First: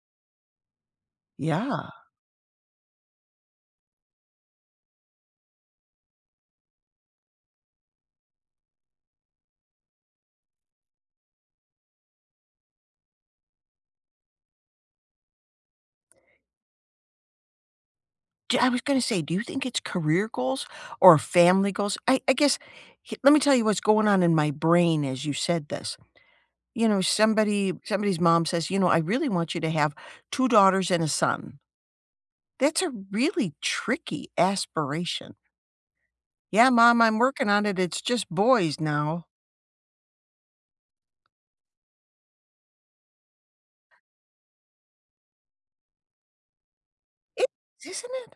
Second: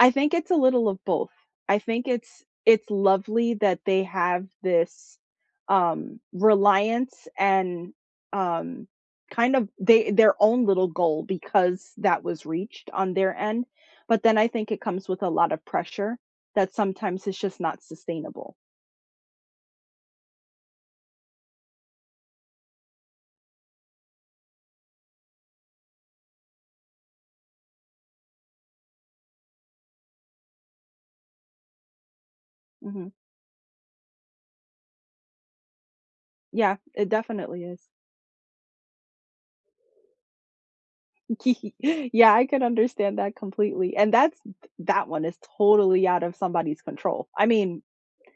I think it's a little of both. I Yeah. think it's it's lovely that they have this, um, reliance and, um, kind of, they their own little goal because that was reached on their end, but then I think it comes with a lot of pressure that sometimes it's just not sustainable. D I was gonna say, do you think it's career goals or family goals? I I guess h let me tell you what's going on in my brain as you said this: You know, somebody somebody's mom says, "You know, I really want you to have 2 daughters and a son." That's a Mhm. really tricky aspiration. Yeah, Yeah. mom. It I'm working on definitely it. is. It's just boys now. Yeah, I can understand that completely, and that's that one is totally out of somebody's control, I I mean isn't it?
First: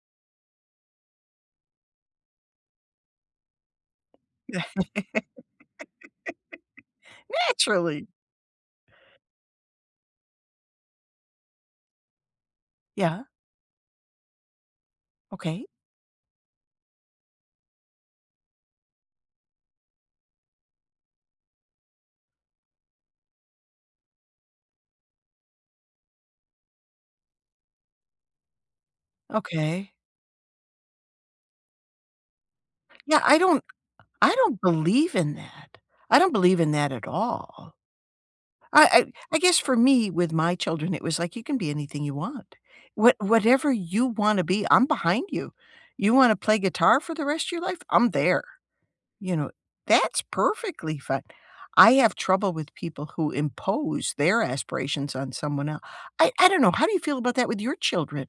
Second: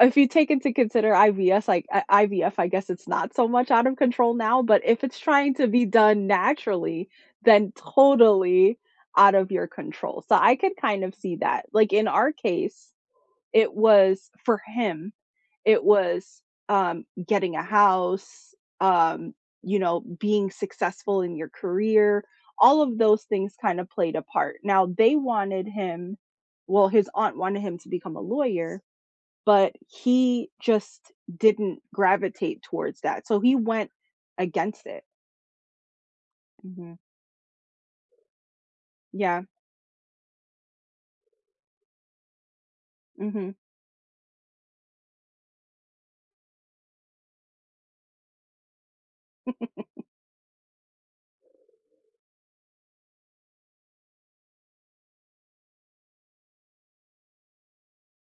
if you take into consider IVS, like I IVF, I guess it's not so much out of control now, but if it's trying to be done naturally, then Naturally. totally out of your control, so, I can kind of see that. Like in our case, Yeah. it was for him, Okay. it was, um, getting a house, um, you know, being successful in your career, all of those things kind of played a part. Now, they wanted him well, his aunt wanted him to become a lawyer, but Okay. he just didn't gravitate towards Yeah. that. I So, he don't went I don't against it. believe in that. I don't believe in that Mhm. at all. I I I Yeah. guess for me, with my children, it was like you can be anything you want. What Mhm. whatever you wanna be, I'm behind you. You wanna play guitar for the rest of your life? I'm there. You know? That's perfectly fine. I have trouble with people who impose their aspirations on someone el I I don't know. How do you feel about that with your children?